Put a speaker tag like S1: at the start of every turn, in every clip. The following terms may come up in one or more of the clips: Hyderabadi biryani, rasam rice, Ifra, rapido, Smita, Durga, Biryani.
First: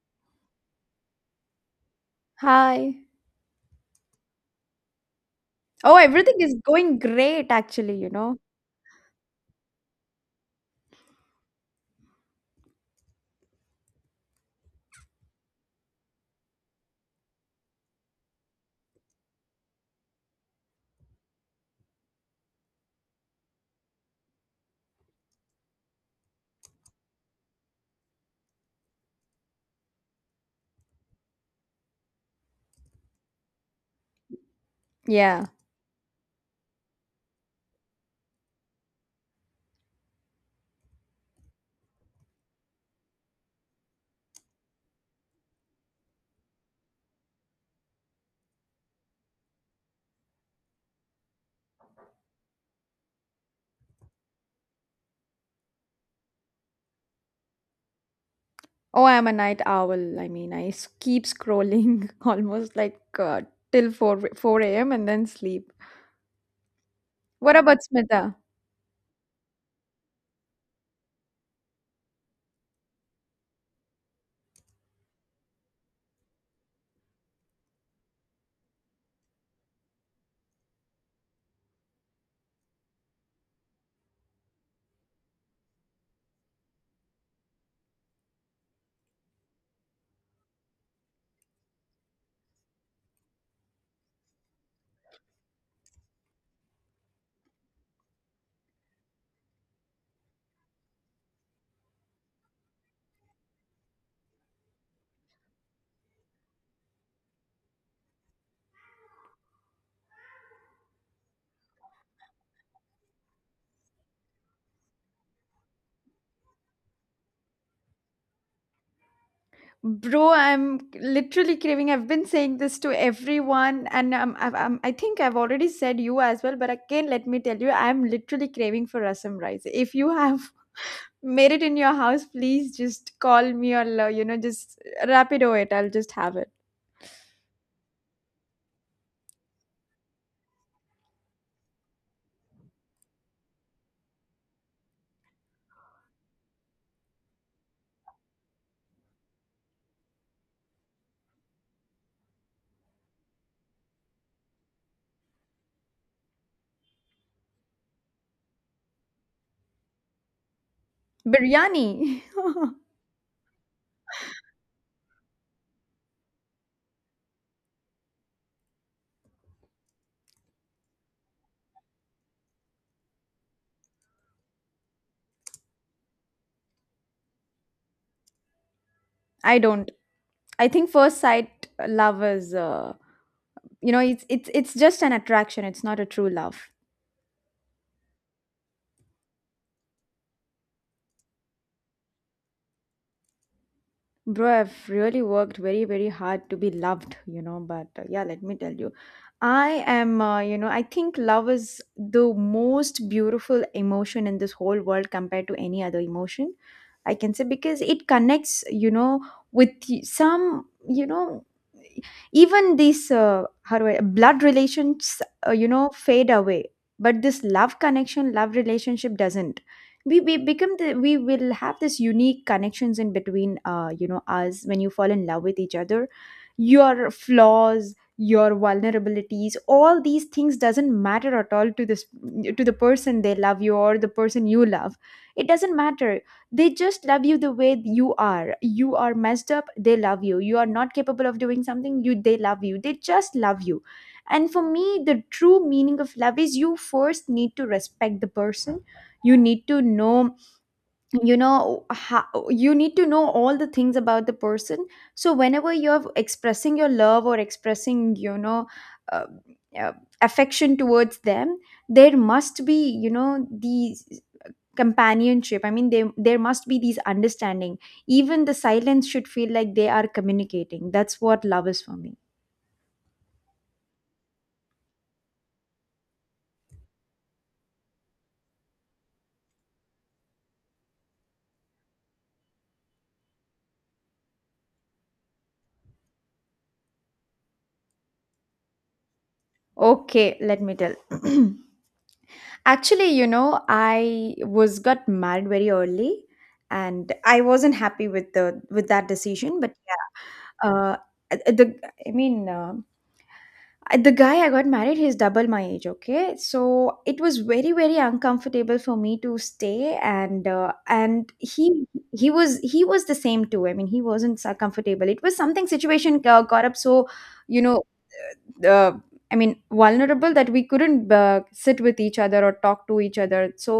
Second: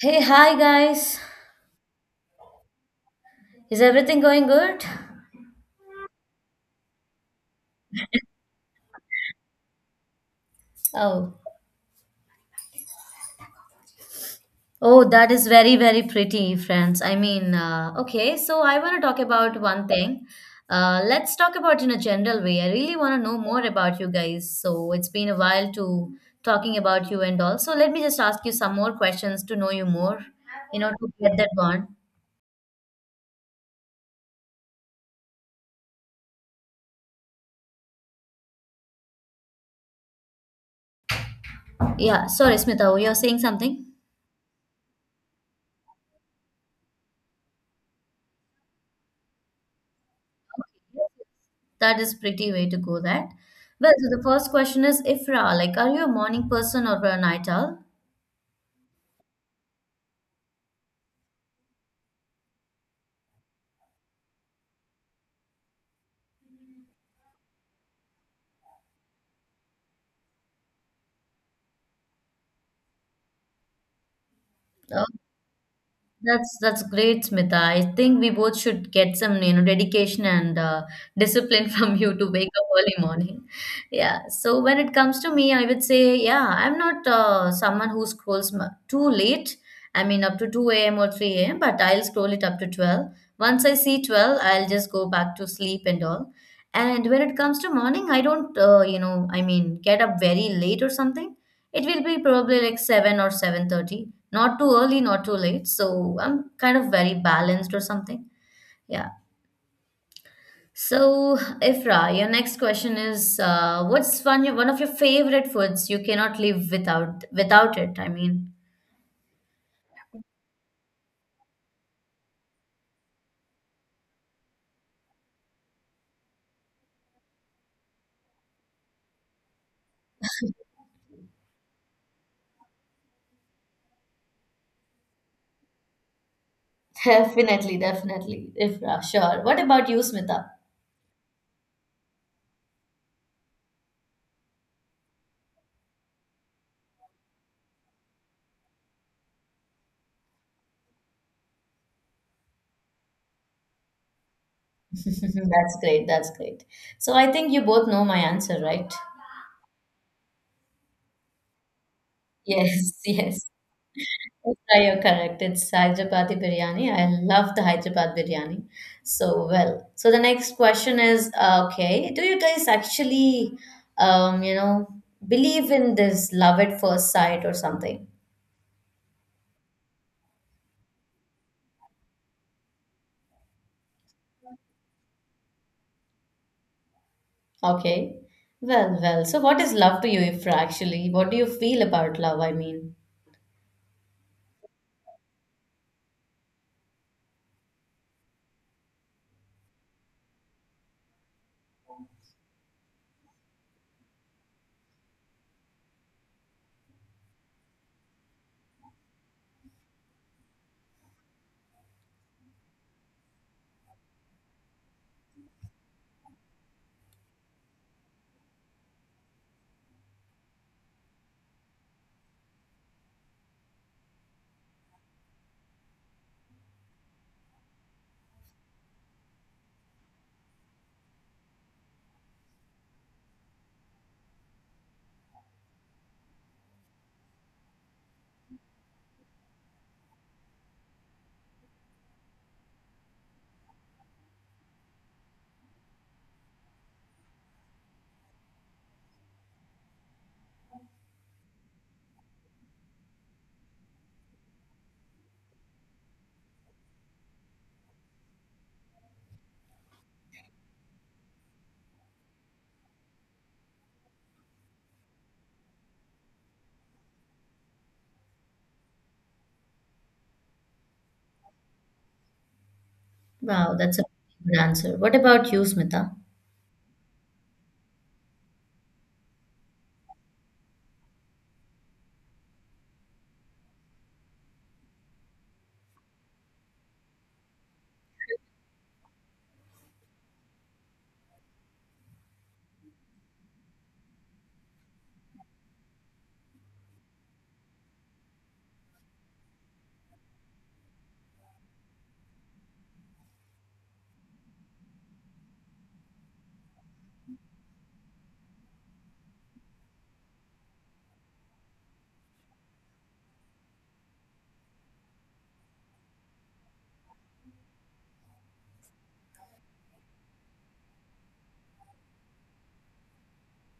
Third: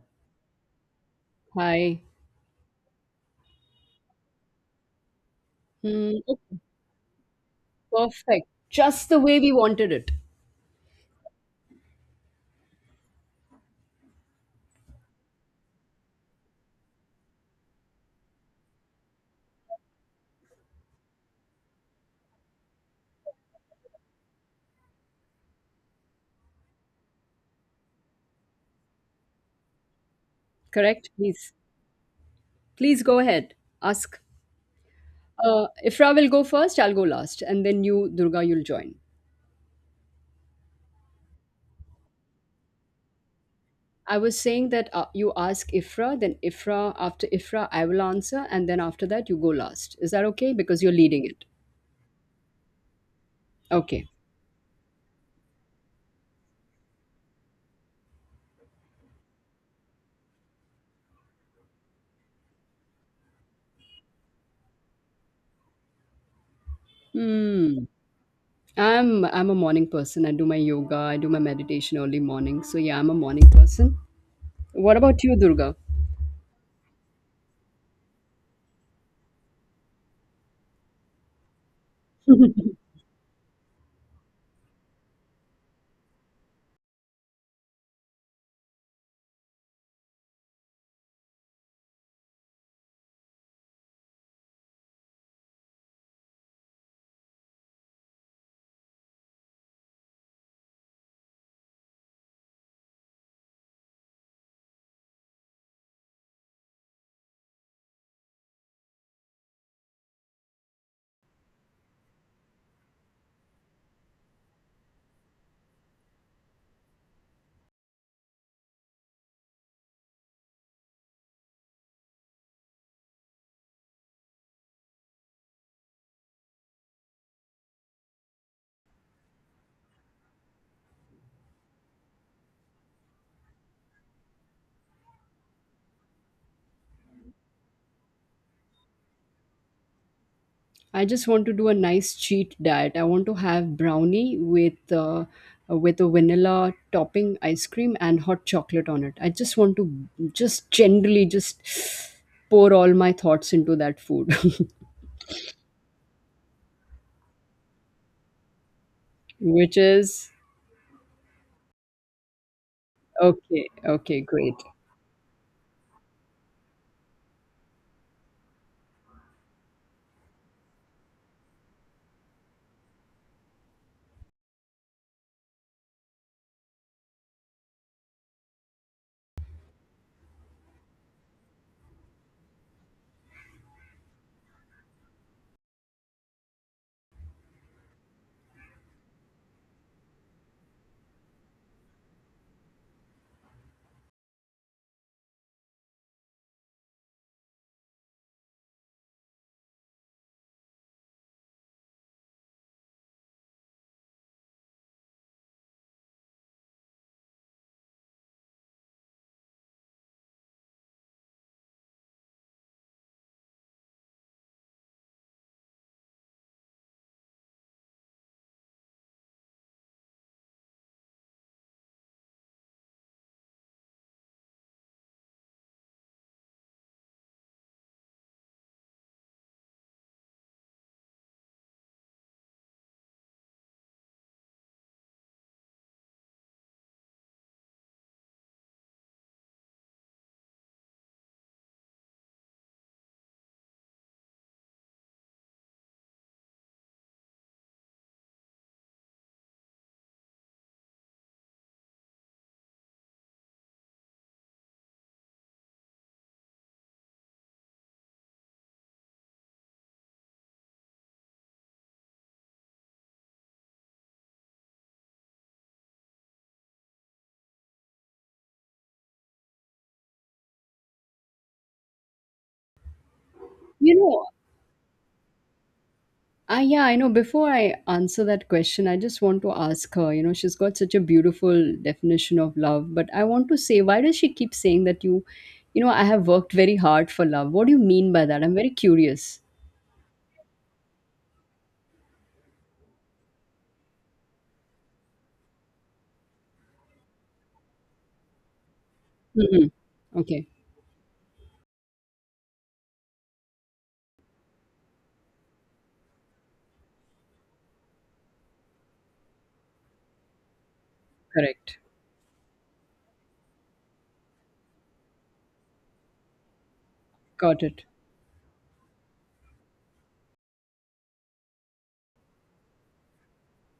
S1: Hey, hi guys.
S2: Hi.
S3: Hi.
S1: Is everything going good?
S3: Oh,
S2: Hmm,
S3: everything
S2: it's
S3: is going great actually.
S2: perfect. Just the way we wanted it.
S1: Oh. Oh, that is very, very pretty, friends. So I want to talk about one thing. Let's talk about in a general way. I really want to know more about you guys. So it's been a while to talking about you and all. So let me just ask you some more questions to know you more, you know,
S2: Correct?
S1: to get that
S2: Please.
S1: bond.
S2: Please go ahead. Ask.
S3: Yeah.
S2: Ifra will go first, I'll go last. And then you, Durga, you'll join.
S1: Yeah, sorry, Smita, you're saying something?
S2: I was saying that you ask Ifra, then Ifra, after Ifra, I will answer. And then after that, you go last. Is that okay? Because you're leading it.
S1: That is pretty way to go that. Well,
S2: Okay.
S1: so the first question is Ifra, like, are you a morning person or a night owl?
S3: Oh, I'm a night owl. I mean, keep scrolling almost like till 4 a.m. and then sleep. What about
S2: Hmm.
S3: Smita?
S2: I'm a morning person. I do my yoga, I do my meditation early morning. So yeah, I'm a morning person. What about you, Durga?
S1: That's great, Smita. I think we both should get some, you know, dedication and discipline from you to wake up early morning. Yeah. So when it comes to me, I would say, yeah, I'm not someone who too late. I mean, up to 2 a.m. or 3 a.m., but I'll scroll it up to 12. Once I see 12, I'll just go back to sleep and all. And when it comes to morning, I don't, you know, I mean, get up very late or something. It will be probably like 7 or 7:30, not too early, not too late. So I'm kind of very balanced or something. Yeah. So, Ifra, your next question is what's your one of your favorite foods you cannot live without it? I mean,
S3: Bro, I'm literally craving. I've been saying this to everyone, and I think I've already said you as well. But again, let me tell you, I'm literally craving for rasam rice. If you have made it in your house, please just call me or just rapido it. I'll just have it.
S1: definitely, definitely. Ifra, sure. What about you, Smita?
S2: I just want to do a nice cheat diet. I want to have brownie with a vanilla topping ice cream and hot chocolate on it. I just want to just generally just pour all my thoughts into that food,
S1: That's great. That's great. So I think you both know my answer, right?
S2: which is
S3: Biryani.
S1: Yes, yes.
S2: okay. Okay, great.
S1: That's right. You're correct. It's Hyderabadi biryani. I love the Hyderabad biryani so well. So the next question is, okay, do you guys actually, you know, believe in this love at first sight or something?
S3: I don't. I think first sight love is, it's just an attraction. It's not a true love.
S1: Okay. Well, well. So what is love to you, Ifra, actually? What do you feel about love? I mean,
S3: Bro, I've really worked very very hard to be loved. But yeah, let me tell you, I am, you know, I think love is the most beautiful emotion in this whole world compared to any other emotion. I can say because it connects, with some, even these blood relations fade away, but this love connection love relationship doesn't. We will have this unique connections in between us when you fall in love with each other. Your flaws, your vulnerabilities, all these things doesn't matter at all to this to the person they love you, or the person you love, it doesn't matter. They just love you the way you are. You are messed up, they love you. You are not capable of doing something, you they love you, they just love you. And for me, the true meaning of love is you first need to respect the person. you need to know you know how, you need to know all the things about the person. So whenever you're expressing your love or expressing uh, uh, affection towards them, there must be, these companionship. I mean, there must be these understanding. Even the silence should feel like they are communicating. That's what love is for me.
S1: wow,
S2: You
S1: that's a
S2: know,
S1: good answer. What about you, Smita?
S2: ah yeah, I know. Before I answer that question, I just want to ask her. You know, she's got such a beautiful definition of love, but I want to say, why does she keep saying that you, I have worked very hard for love? What do you mean by that? I'm very curious.
S3: Okay, let me tell. Actually, I was got married very early, and I wasn't happy with the with that decision,
S2: Hmm.
S3: but
S2: Okay,
S3: yeah. The I mean, the guy I got married, he's double my age, okay? So it was very, very uncomfortable for me to stay, and
S2: correct.
S3: he was the same too. I mean, he wasn't so comfortable. It was something situation got up, so,
S2: Got
S3: you know,
S2: it.
S3: uh, I mean, vulnerable, that we couldn't sit with each other or talk to each other. So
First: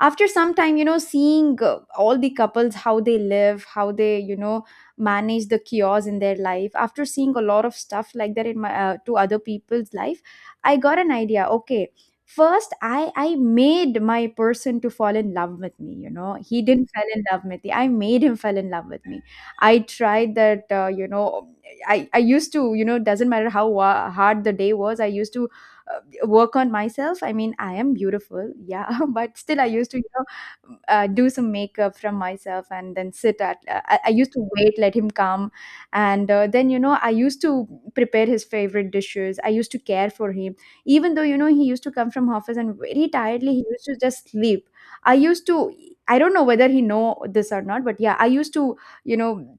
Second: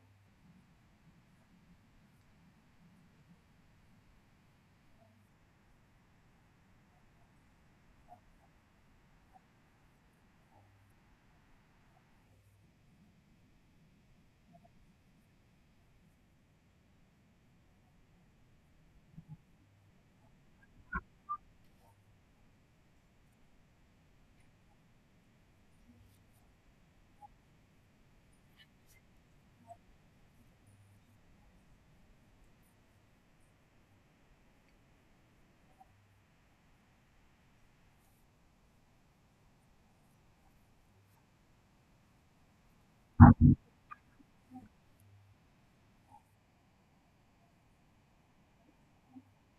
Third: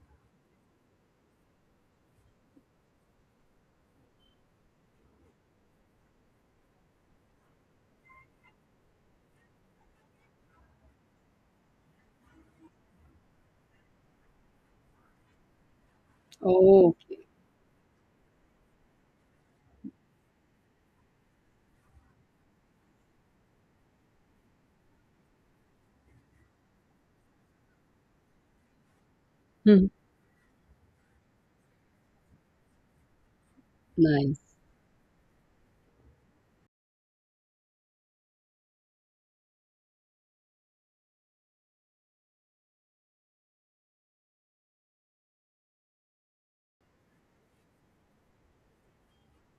S3: after some time, seeing all the couples, how they live, how they manage the chaos in their life, after seeing a lot of stuff like that in my to other people's life, I got an idea. Okay, first I made my person to fall in love with me. He didn't
S2: Oh,
S3: fall in
S2: okay.
S3: love with me, I made him fall in love with me. I tried that, I used to, doesn't matter how hard the day was, I used to uh, work on myself. I mean, I am beautiful, yeah, but still I
S2: Mhm.
S3: used to, do some makeup from myself and then I used to
S2: Nice.
S3: wait, let him come. And then, I used to prepare his favorite dishes. I used to care for him even though, he used to come from office and very tiredly he used to just sleep. I used to I don't know whether he know this or not, but yeah, I used to you know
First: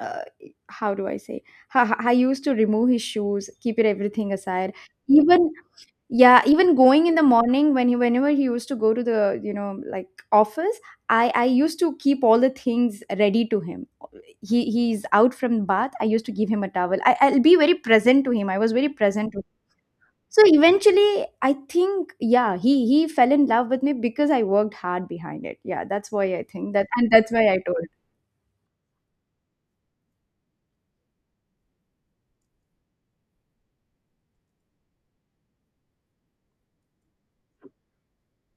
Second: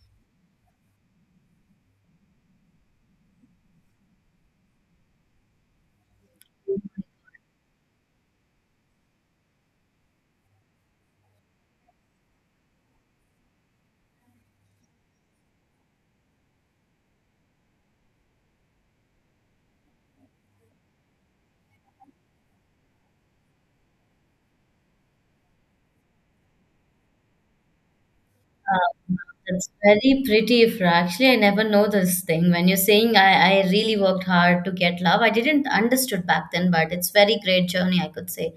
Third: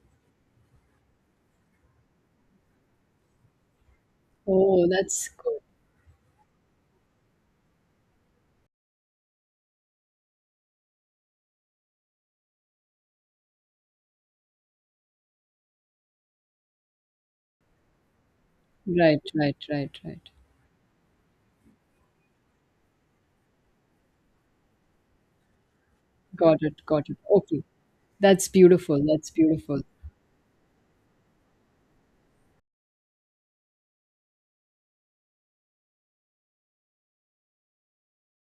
S3: uh, how do I say? I used to remove his shoes, keep it everything aside.
S2: Oh, that's
S3: Even
S2: good.
S3: Yeah, even going in the morning, whenever he used to go to the like office, I used to keep all the things ready to him. He's out from the bath, I used to give him a towel. I'll be very present to him. I was very
S2: Right,
S3: present to him.
S2: right, right, right.
S3: So eventually, I think yeah, he fell in love with me because I worked hard behind it. Yeah, that's why I
S2: Got
S3: think
S2: it,
S3: that,
S2: got
S3: and
S2: it.
S3: that's why I
S2: Okay.
S3: told.
S2: That's beautiful.
S1: Um,
S2: That's
S1: That's
S2: beautiful.
S1: very pretty if actually I never know this thing. When you're saying I really worked hard to get love, I didn't understood back then, but it's very great journey, I could say.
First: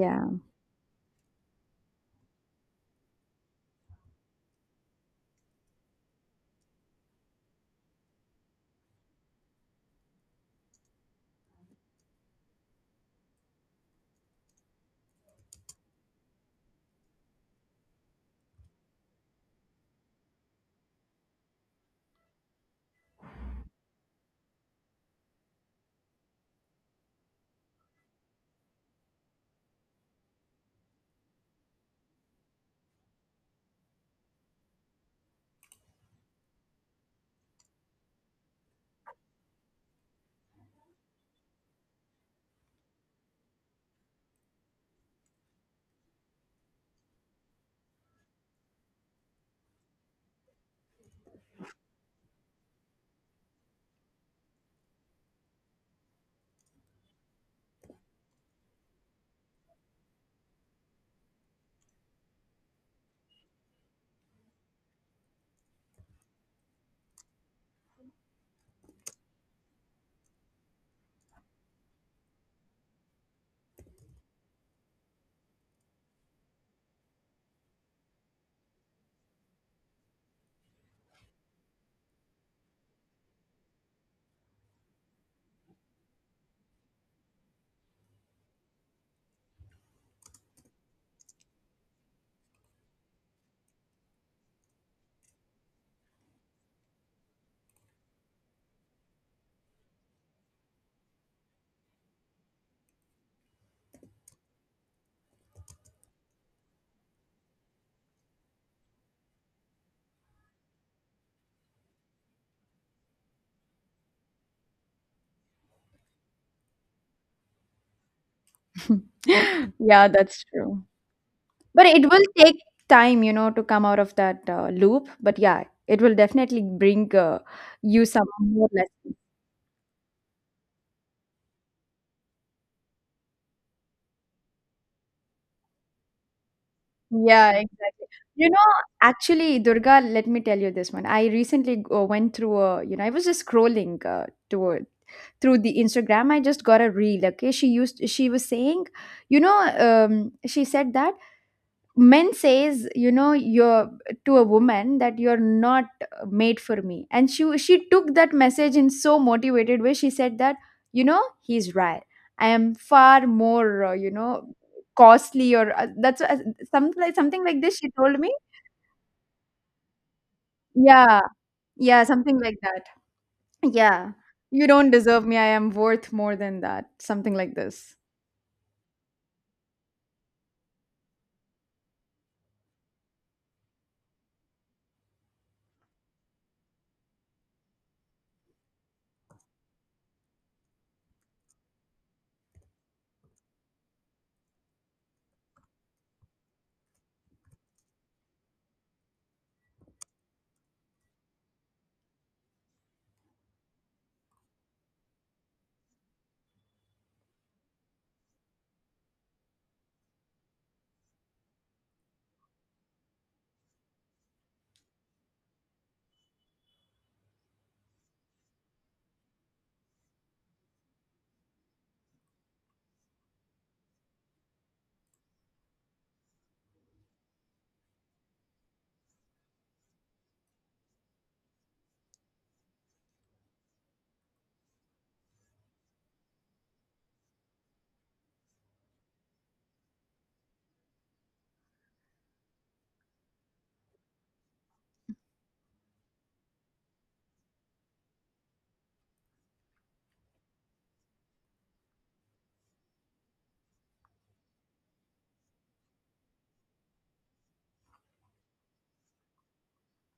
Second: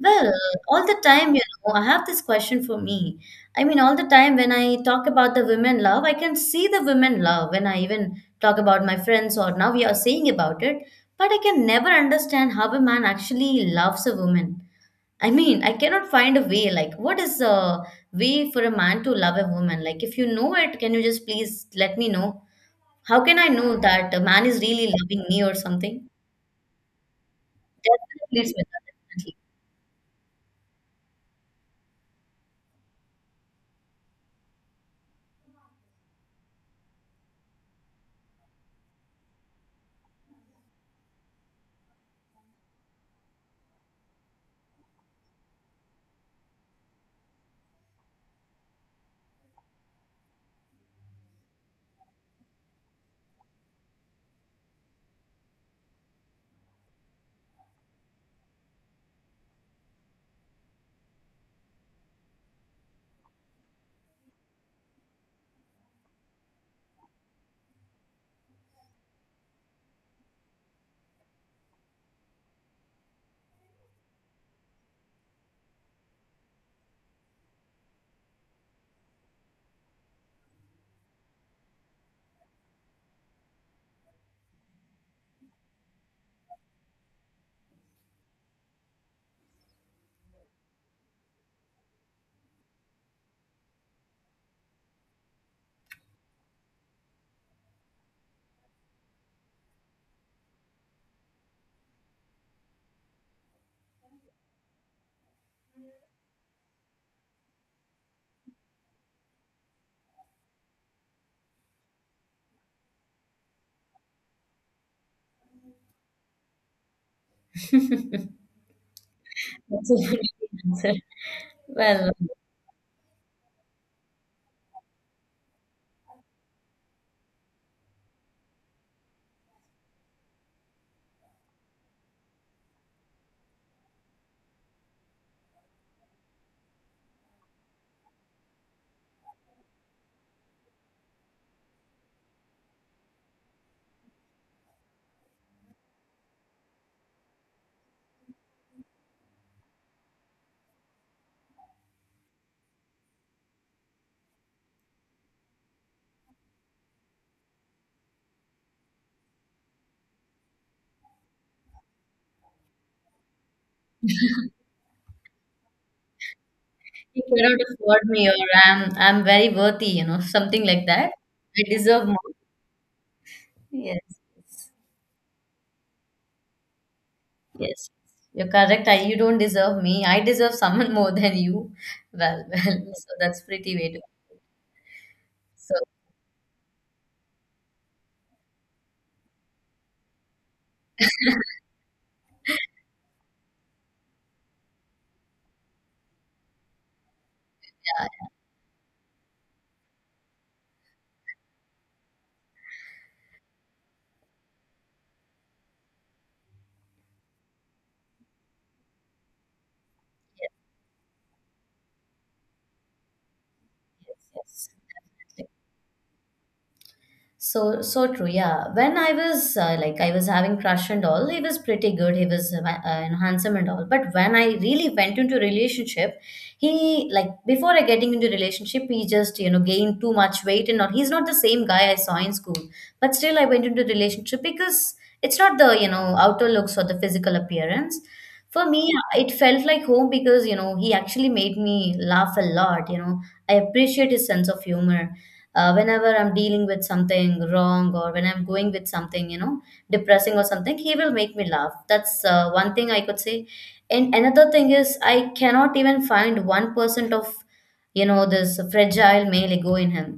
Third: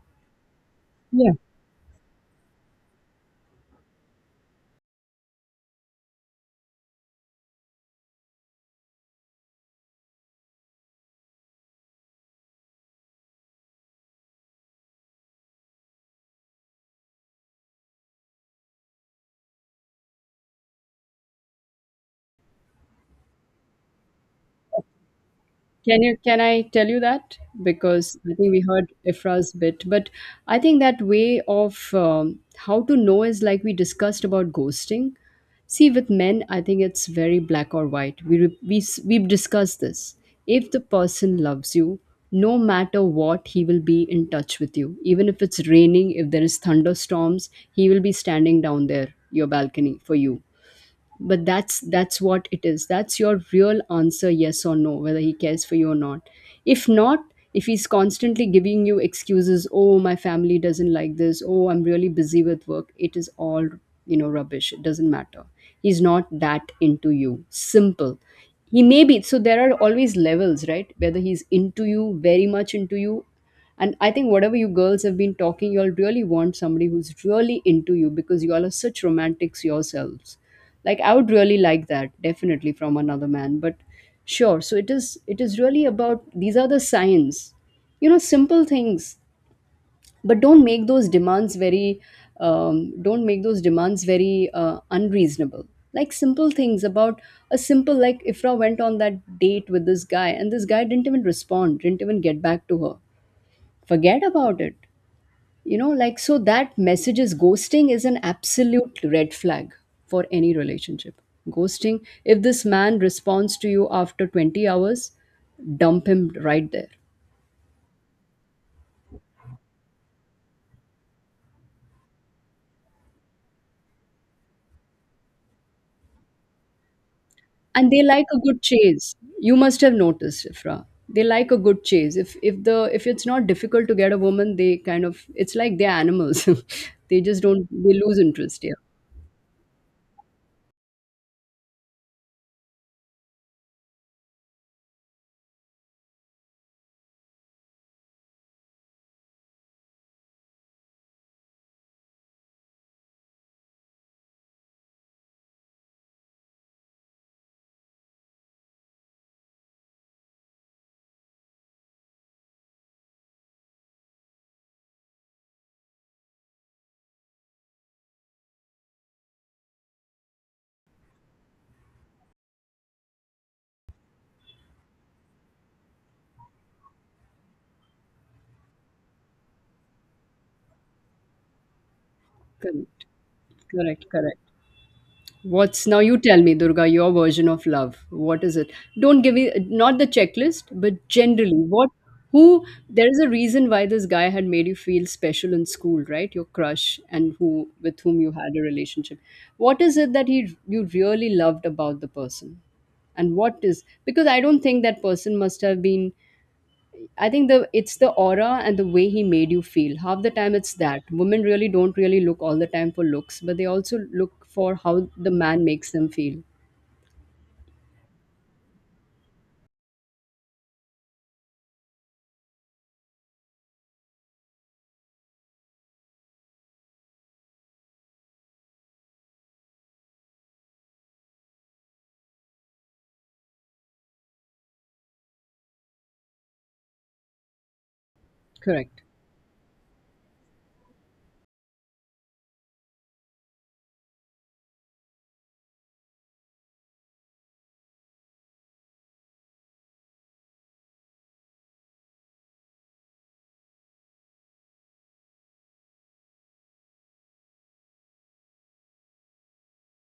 S1: Well, all the time, you know, I have this question for me. I mean, all the time when I talk about the women love, I can see the women love when I even talk about my friends or now we are saying about it, but I can never understand how a man actually loves a woman. I mean, I cannot find a way. Like, what is a way for a man to love a woman? Like, if you know it, can you just please let me know? How can I know that a man is really loving me or
S2: Can
S1: something?
S2: you, can I tell you that because I
S1: Definitely,
S2: think
S1: it's
S2: we
S1: with
S2: heard
S1: that,
S2: Ifra's bit, but I think that way of how to know is like we discussed about ghosting. See, with men, I think it's very black or white. We re- we s- We've discussed this. If the person loves you, no matter what, he will be in touch with you. Even if it's raining, if there is thunderstorms, he will be standing down there, your balcony for you, but that's what it is. That's your real answer, yes or no, whether he cares for you or not. If not, if he's constantly giving you excuses, oh my family doesn't like this, oh I'm really busy with work, it is all, you know, rubbish. It doesn't matter. He's not that into you. Simple. He may be, so there are always levels, right? Whether he's into you, very much into you. And I think whatever you girls have been talking, you'll really want somebody who's really into you because you all are such romantics yourselves. Like I would really like that, definitely from another man. But sure, so it is really about, these are the signs. You know, simple things. But don't make those demands very, don't make those demands very unreasonable. Like simple things about a simple, like Ifra went on that date with this guy and this guy didn't even respond, didn't even get back to her. Forget about it, you know, like, so that message is, ghosting is an absolute red flag for any relationship. Ghosting, if this man responds to you after 20 hours, dump him right there.
S1: definitely. That's a
S3: yeah,
S1: very
S3: that's
S1: good
S3: true.
S1: answer.
S3: But it
S1: Well,
S3: will take time, to come out of that loop. But yeah, it will definitely bring
S2: And they
S3: you
S2: like
S3: some
S2: a good
S3: more
S2: chase.
S3: lessons.
S2: You must have noticed, Ifra. They like a good chase. If it's not difficult to get a woman, they kind of, it's like they're animals. They just
S3: Yeah,
S2: don't, they
S3: exactly.
S2: lose
S3: You
S2: interest,
S3: know,
S2: yeah.
S3: Actually, Durga, let me tell you this one. I recently went through a, you know, I was just scrolling toward through the Instagram. I just got a reel. Okay, she was saying, she said that. Men says, you're to a woman that you're not made for me, and she took that message in so motivated way. She said that, he's right. I am far more, costly, or that's something like
S1: you
S3: something
S1: cannot
S3: like this, she
S1: afford
S3: told
S1: me, or
S3: me.
S1: I'm very worthy, you know, something like that.
S3: Yeah.
S1: I
S3: Yeah,
S1: deserve more.
S3: something like that. Yeah,
S1: Yes,
S3: you don't deserve me, I am worth more than that, something like
S1: yes,
S3: this.
S1: you're correct. I, you don't deserve me. I deserve someone more than you. Well, well,
S2: Correct.
S1: so that's pretty way to.
S2: Correct, correct.
S1: So
S2: What's, now you tell me, Durga, your version of love. What is it? Don't give me, not the checklist, but generally, what, who, there is a reason why this guy had made you feel special in school, right? Your crush and who, with whom
S1: yeah,
S2: you had a relationship. What is it that he, you really loved about the person? And what is, because I don't think that person must have been, I think the, it's the aura and the way he made you feel. Half the
S1: yes,
S2: time it's that. Women really don't really look all the time for looks, but they also look
S1: yes,
S2: for how the
S1: yes.
S2: man makes them feel.
S1: So, so true. Yeah. When I was like, I was having crush and all, he was pretty good. He was handsome and all. But when I really went into relationship, he like before I getting into relationship, he just you know gained too much weight and all. He's not the same guy I saw in school. But still, I went into relationship because it's not the you know outer looks or the physical appearance. For me,
S2: Correct.
S1: it felt like home because you know he actually made me laugh a lot. You know, I appreciate his sense of humor whenever I'm dealing with something wrong or when I'm going with something you know depressing or something he will make me laugh. That's one thing I could say. And another thing is I cannot even find 1% of you know this fragile male ego in him.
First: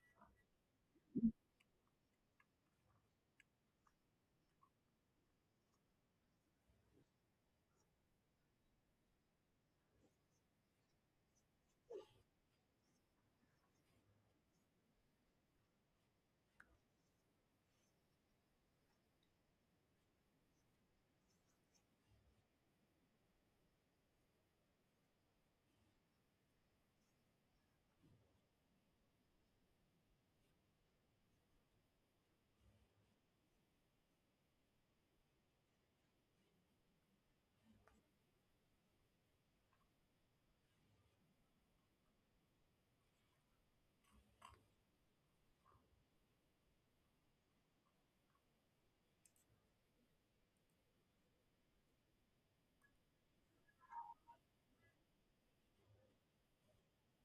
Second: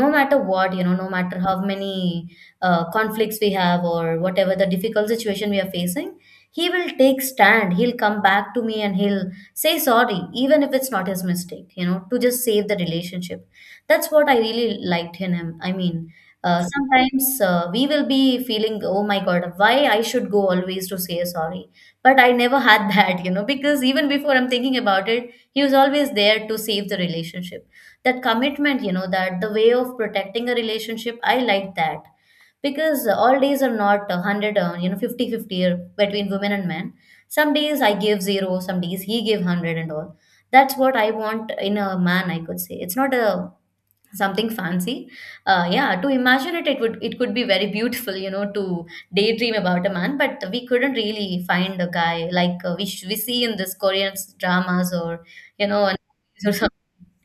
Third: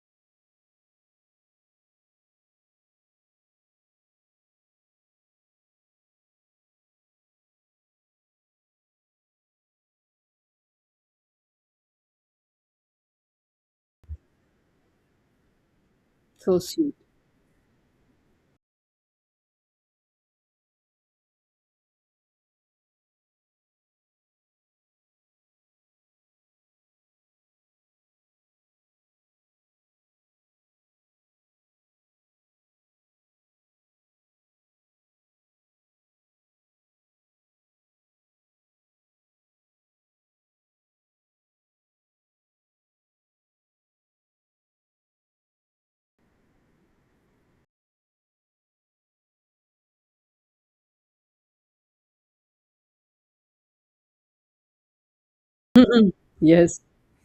S1: No matter what, you know, no matter how many conflicts we have or whatever the difficult situation we are facing, he will take stand, he'll come back to me and he'll say sorry even if it's not his mistake, you know, to just save the relationship. That's what I really liked in him. I mean,
S2: So sweet.
S1: sometimes we will be feeling, oh my God, why I should go always to say sorry. But I never had that, you know, because even before I'm thinking about it, he was always there to save the relationship. That commitment, you know, that the way of protecting a relationship, I like that because all days are not 100, you know, 50-50 between women and men. Some days I give zero, some days he give 100 and all. That's what I want in a man, I could say. It's not a something fancy. Yeah, to imagine it it would, it could be very beautiful, you know, to daydream about a man, but we couldn't really find a guy like we, we see in this Korean dramas or you know, and
S2: Yes.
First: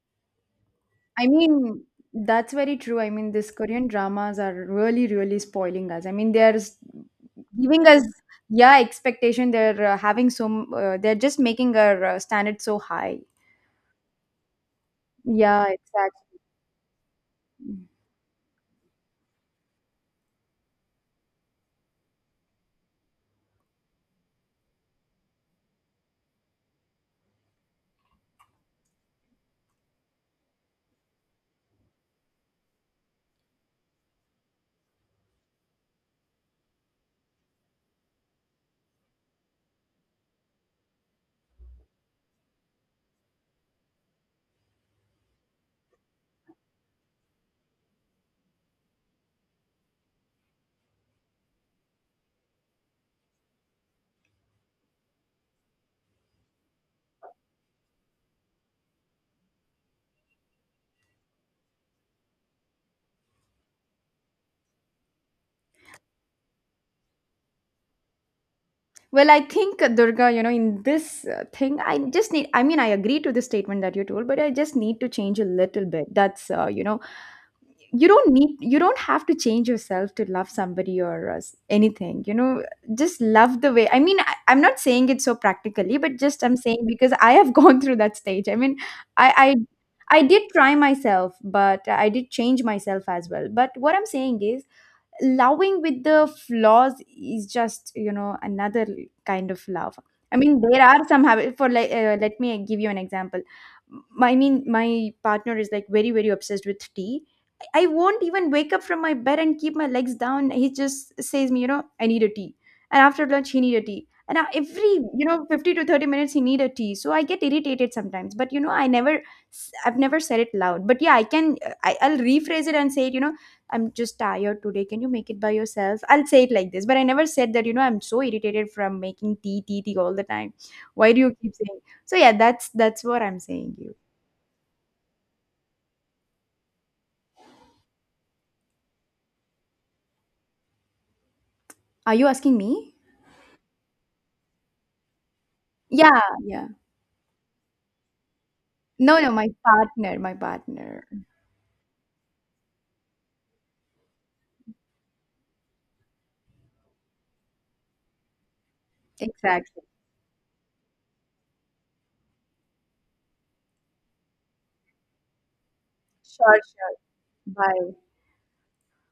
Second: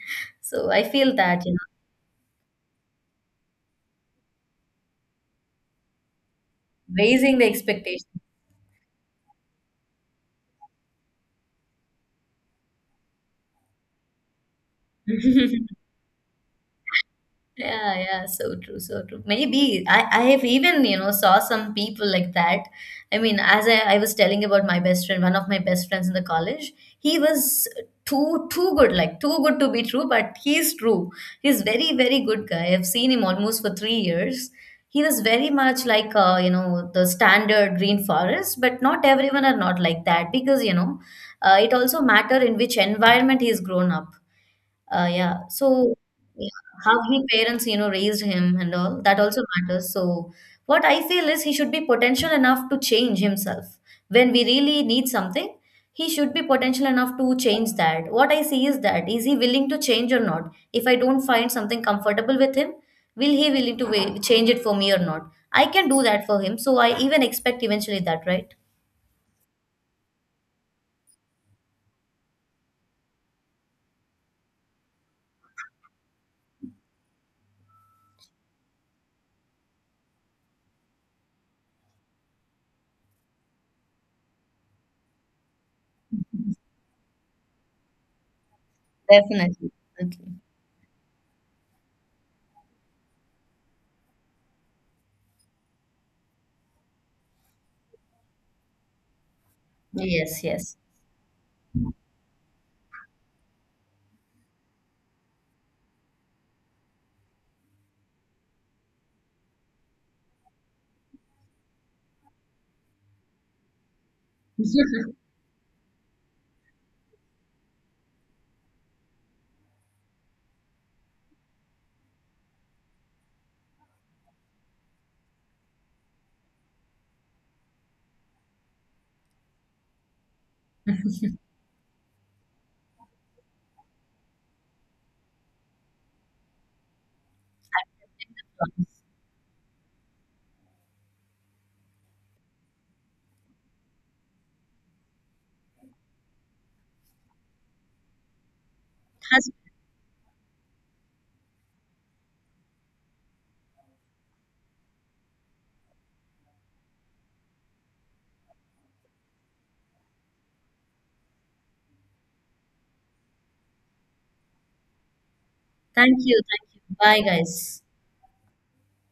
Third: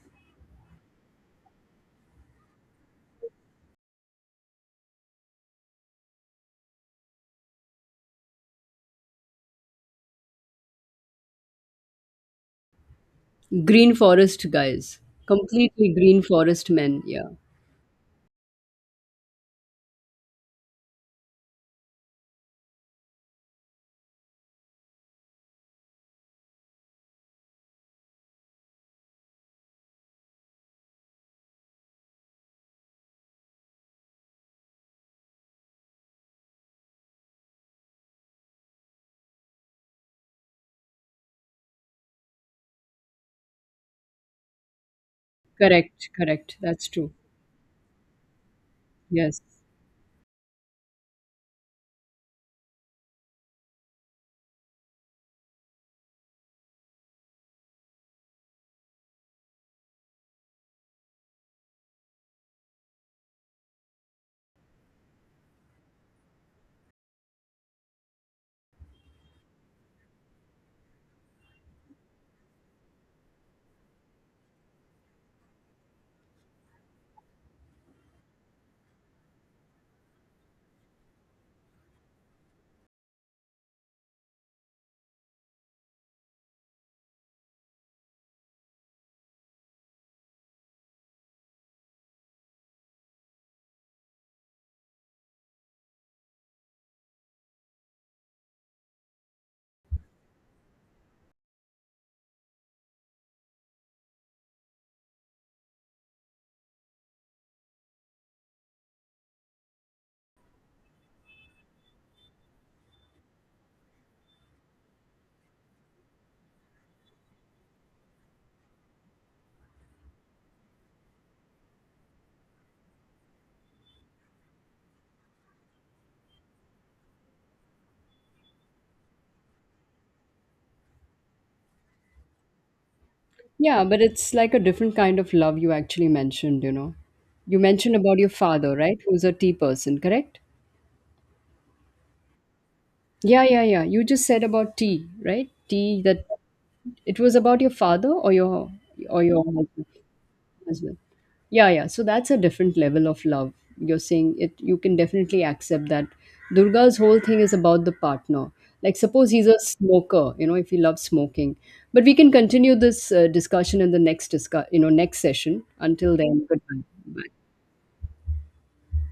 S1: so I feel
S3: I
S1: that you
S3: mean, that's very true. I mean, these Korean dramas are really, really spoiling us. I mean, they're
S1: know raising the
S3: giving us,
S1: expectation.
S3: yeah, expectation. They're just making our standards so high.
S2: Green forest guys.
S3: Yeah,
S2: Completely green
S3: exactly.
S2: forest men. Yeah.
S1: Yeah, yeah, so true, so true. Maybe I have even, you know, saw some people like that. I mean, as I was telling about my best friend, one of my best friends in the college, he was too good, like too good to be true, but he's true. He's very, very good guy. I've seen him almost for 3 years. He was very much like you know, the standard green forest, but not everyone are not like that because, you know, it also matter in which environment he's grown up. Yeah. So
S2: Correct.
S1: yeah,
S2: Correct. That's
S1: how
S2: true.
S1: he parents, you know, raised him and all, that
S2: Yes.
S1: also matters. So what I feel is he should be potential enough to change himself. When we really need something, he should be potential enough to change that. What I see is that is he willing to change or not? If I don't find something comfortable with him, will he willing to change it for me or not? I can do that for him. So I even expect eventually that, right?
S3: Well, I think Durga, in this thing, I mean, I agree to the statement that you told, but I just need to change a little bit. You don't have to change yourself to love somebody or anything, just love the way. I mean, I'm not saying it so practically, but just I'm saying because I have gone through that stage. I mean, I,
S1: Definitely.
S3: I
S1: Okay.
S3: did try myself, but I did change myself as well. But what I'm saying is, loving with the flaws is just, another kind of love. I
S1: Yes,
S3: mean,
S1: yes.
S3: there are some habits. For like Let me give you an example. I mean, my partner is like very very obsessed with tea. I won't even wake up from my bed and keep my legs down. He just says me, I need a tea. And after lunch, he need a tea, and every 50 to 30 minutes he need a tea. So I get irritated sometimes, but I've never said it loud. But yeah, I can I'll rephrase it and say it, I'm just tired today. Can you make it by yourself? I'll say it like this, but I never said that, I'm so irritated from making tea, tea, tea all the time. Why do you keep saying? So yeah, that's what I'm saying
S2: Yeah,
S3: you.
S2: but it's like a different kind of love you actually mentioned, you know. You mentioned about your father, right? Who's a tea person, correct?
S3: Are you asking me?
S2: Yeah, yeah, yeah. You just said about tea, right? Tea
S3: Yeah,
S2: that
S3: yeah.
S2: it was about your father or your,
S3: No,
S2: or
S3: no,
S2: your
S3: my
S1: Has
S2: husband
S3: partner, my
S2: as well.
S3: partner.
S2: Yeah, yeah. So that's a different level of love. You're saying it, you can definitely accept that. Durga's whole thing is about the partner. Like suppose he's a
S3: Exactly.
S2: smoker, you know, if he loves smoking. But we can continue this discussion in the next discuss, you know, next session. Until
S1: thank you.
S2: then,
S3: Sure,
S1: Thank
S2: goodbye.
S1: you.
S3: sure.
S1: Bye,
S2: Bye.
S1: guys.
S3: Bye.